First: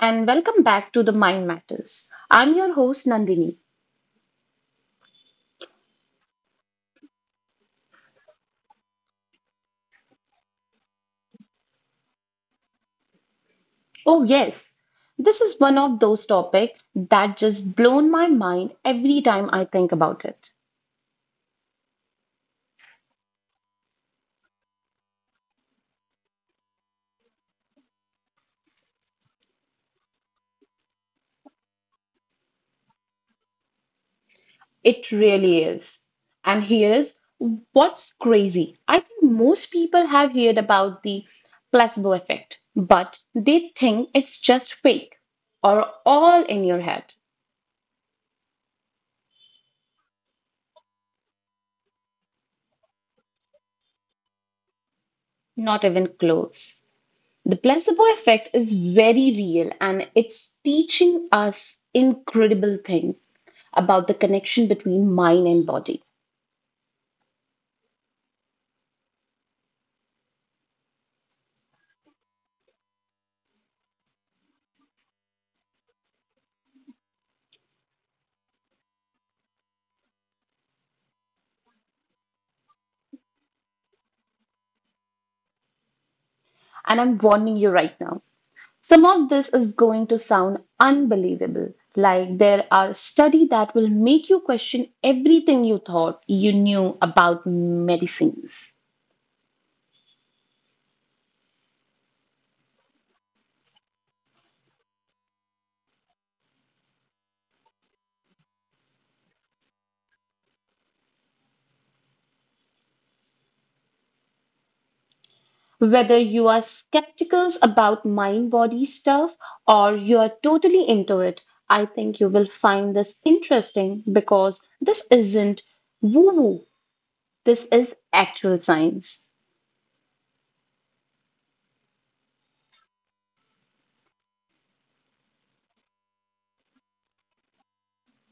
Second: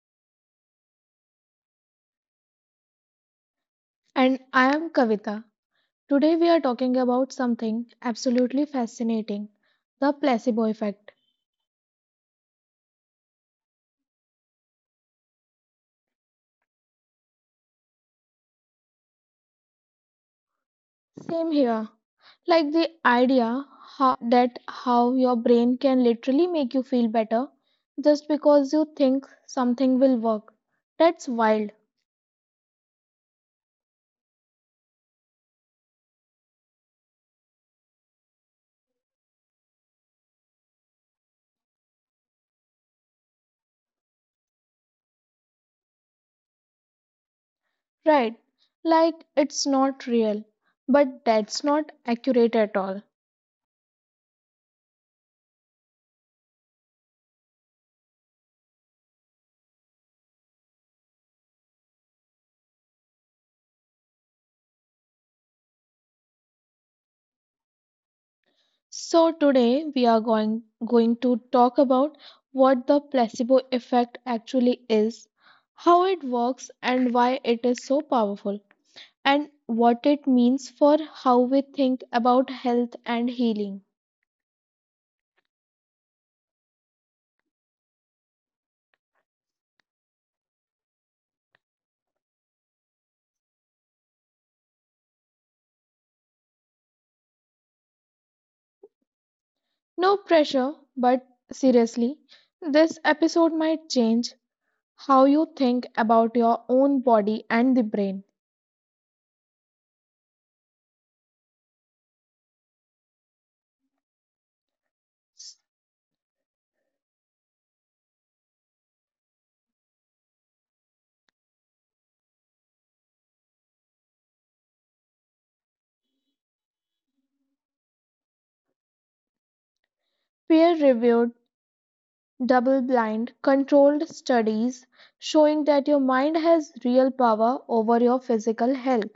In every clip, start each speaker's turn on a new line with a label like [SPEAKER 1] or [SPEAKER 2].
[SPEAKER 1] and welcome back to the Mind Matters. I'm your host, Nandini.
[SPEAKER 2] And I am Kavita. Today we are talking about something absolutely fascinating, the placebo effect.
[SPEAKER 1] Oh, yes, this is one of those topics that just blown my mind every time I think about it.
[SPEAKER 2] Same here. Like the idea that how your brain can literally make you feel better just because you think something will work. That's wild,
[SPEAKER 1] It really is. And here's what's crazy. I think most people have heard about the placebo effect, but they think it's just fake or all in your head.
[SPEAKER 2] right? Like it's not real, but that's not accurate at all.
[SPEAKER 1] Not even close. The placebo effect is very real and it's teaching us incredible thing about the connection between mind and body.
[SPEAKER 2] So today we are going to talk about what the placebo effect actually is, how it works and why it is so powerful, and what it means for how we think about health and healing.
[SPEAKER 1] And I'm warning you right now. Some of this is going to sound unbelievable. Like there are studies that will make you question everything you thought you knew about medicines.
[SPEAKER 2] No pressure, but seriously, this episode might change how you think about your own body and the brain.
[SPEAKER 1] Whether you are skeptical about mind body stuff or you are totally into it, I think you will find this interesting because this isn't woo woo, this is actual science.
[SPEAKER 2] Peer reviewed, double-blind, controlled studies showing that your mind has real power over your physical health.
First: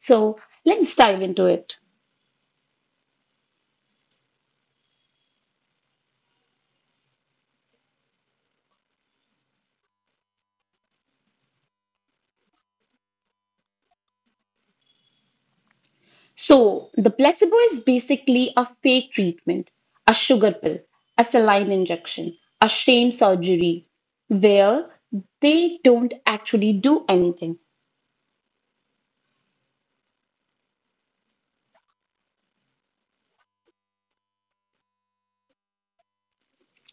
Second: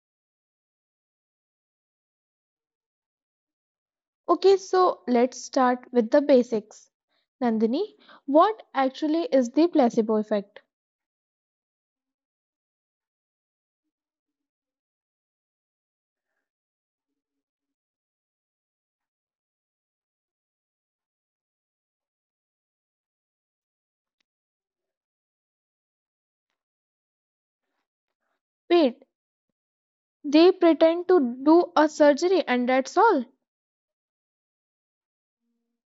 [SPEAKER 1] So let's dive into it.
[SPEAKER 2] Okay, so let's start with the basics. Nandini, what actually is the placebo effect?
[SPEAKER 1] So, the placebo is basically a fake treatment, a sugar pill, a saline injection, a sham surgery, where they don't actually do anything.
[SPEAKER 2] Wait, they pretend to do a surgery and that's all?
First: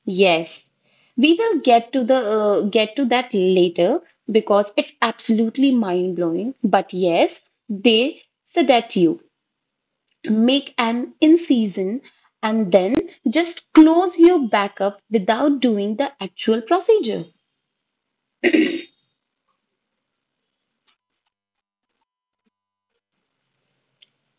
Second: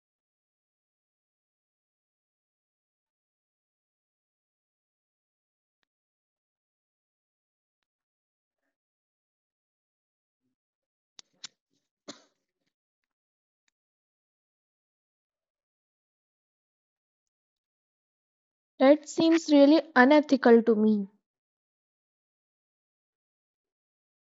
[SPEAKER 1] Yes, we will get to that later because it's absolutely mind-blowing. But yes, they sedate you, make an incision, and then just close you back up without doing the actual procedure.
[SPEAKER 2] That seems really unethical to me.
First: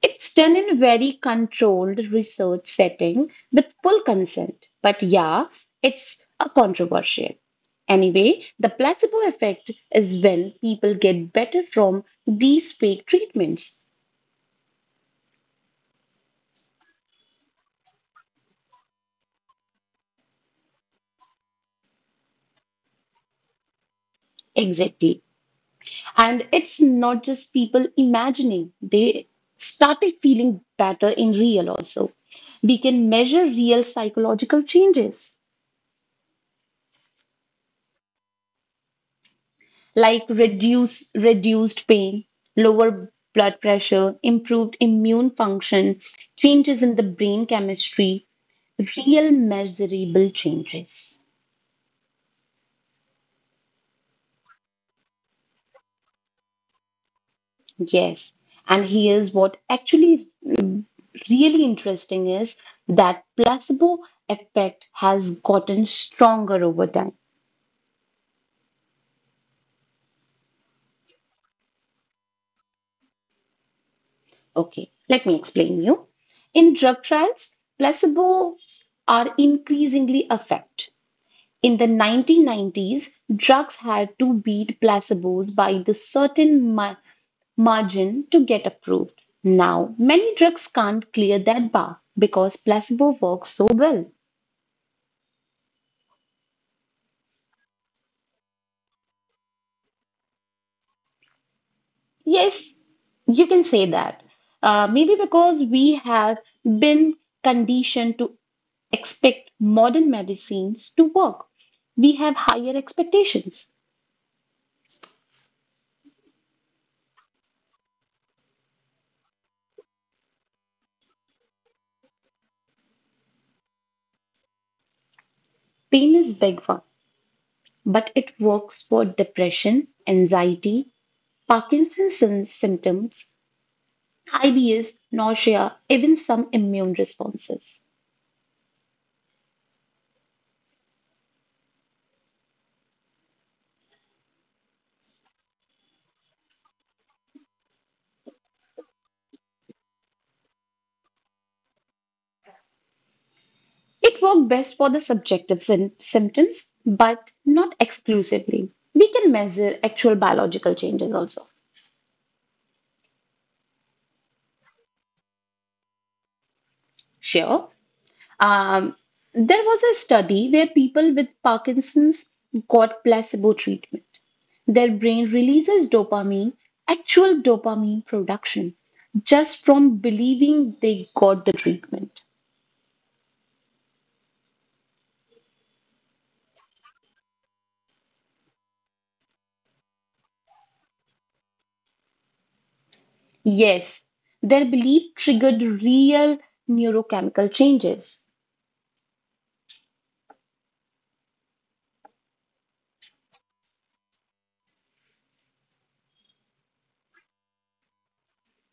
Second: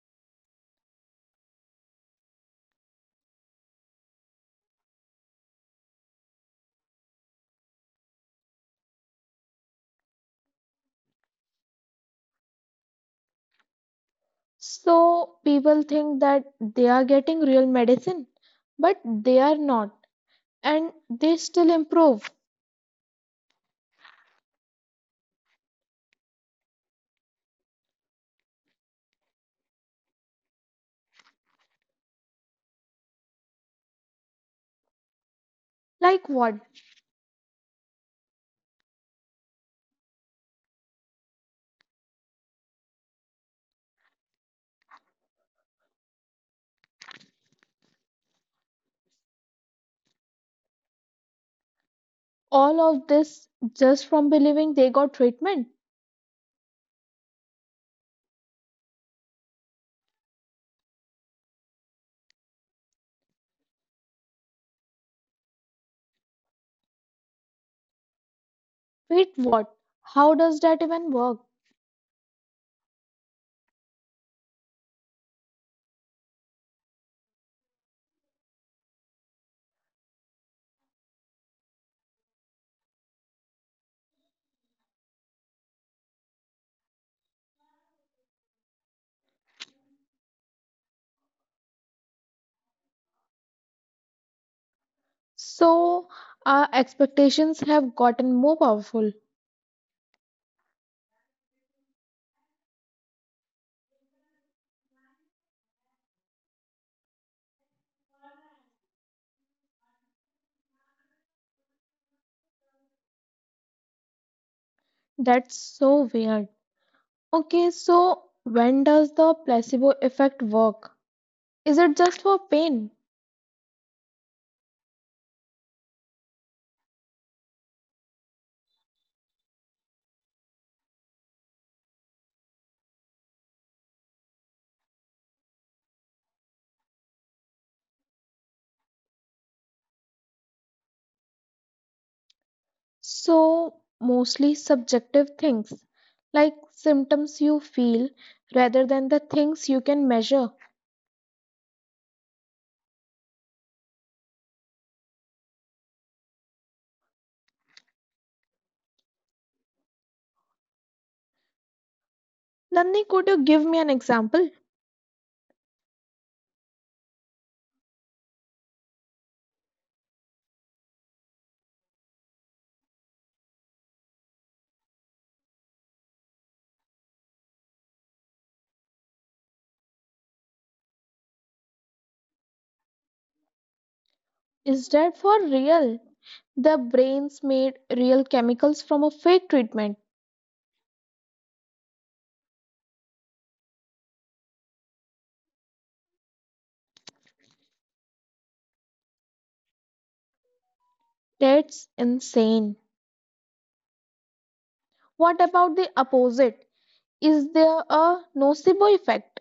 [SPEAKER 1] It's done in very controlled research setting with full consent. But yeah, it's a controversial. Anyway, the placebo effect is when people get better from these fake treatments.
[SPEAKER 2] So people think that they are getting real medicine, but they are not, and they still improve.
[SPEAKER 1] Exactly. And it's not just people imagining, they started feeling better in real also. We can measure real psychological changes.
[SPEAKER 2] Like what?
[SPEAKER 1] Like reduced pain, lower blood pressure, improved immune function, changes in the brain chemistry, real measurable changes.
[SPEAKER 2] All of this just from believing they got treatment.
[SPEAKER 1] Yes. And here's what actually really interesting is that placebo effect has gotten stronger over time.
[SPEAKER 2] Wait, what? How does that even work?
[SPEAKER 1] Okay, let me explain you. In drug trials, placebos are increasingly effective. In the 1990s, drugs had to beat placebos by the certain margin to get approved. Now, many drugs can't clear that bar because placebo works so well.
[SPEAKER 2] So, our expectations have gotten more powerful.
[SPEAKER 1] Yes, you can say that. Maybe because we have been conditioned to expect modern medicines to work. We have higher expectations.
[SPEAKER 2] That's so weird. Okay, so when does the placebo effect work? Is it just for pain?
[SPEAKER 1] Pain is big one, but it works for depression, anxiety, Parkinson's symptoms, IBS, nausea, even some immune responses.
[SPEAKER 2] So, mostly subjective things like symptoms you feel rather than the things you can measure.
[SPEAKER 1] It worked best for the subjective symptoms, but not exclusively. We can measure actual biological changes also.
[SPEAKER 2] Nandini, could you give me an example?
[SPEAKER 1] Sure. Um, there was a study where people with Parkinson's got placebo treatment. Their brain releases dopamine, actual dopamine production, just from believing they got the treatment.
[SPEAKER 2] Is that for real? The brains made real chemicals from a fake treatment.
[SPEAKER 1] Yes, their belief triggered real neurochemical changes.
[SPEAKER 2] That's insane. What about the opposite? Is there a nocebo effect?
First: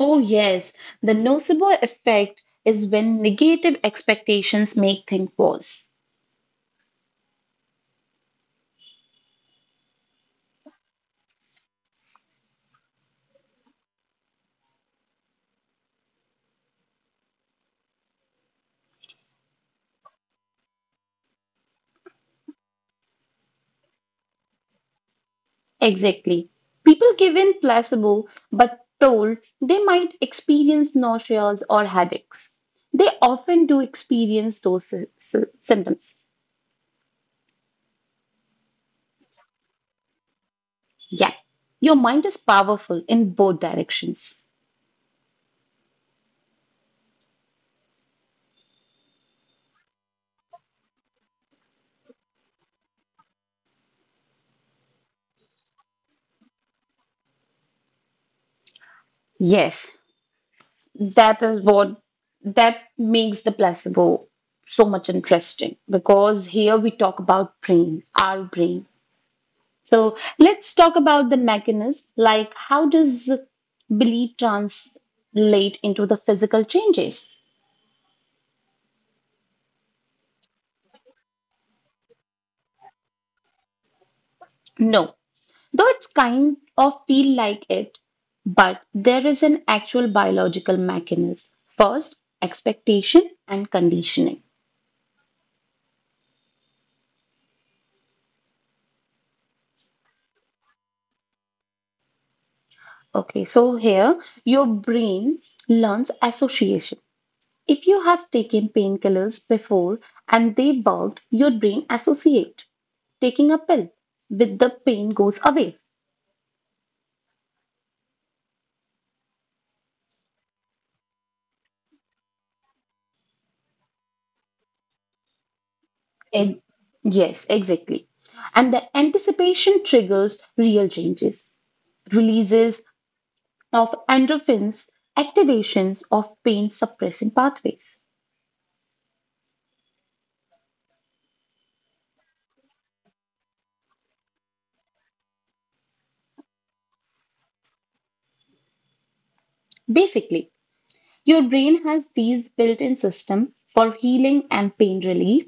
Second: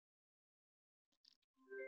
[SPEAKER 1] Oh, yes, the nocebo effect is when negative expectations make things worse. Exactly. People given placebo but told they might experience nauseas or headaches. They often do experience those symptoms. Yeah, your mind is powerful in both directions. Yes, that is what that makes the placebo so much interesting because here we talk about brain our brain. So let's talk about the mechanism, like how does belief translate into the physical changes? No, though it's kind of feel like it, but there is an actual biological mechanism. First, expectation and conditioning. Okay, so here your brain learns association. If you have taken painkillers before and they worked, your brain associate taking a pill with the pain goes away. Ex- yes, exactly. And the anticipation triggers real changes, releases of endorphins, activations of pain suppressing pathways. Basically, your brain has these built-in system for healing and pain relief.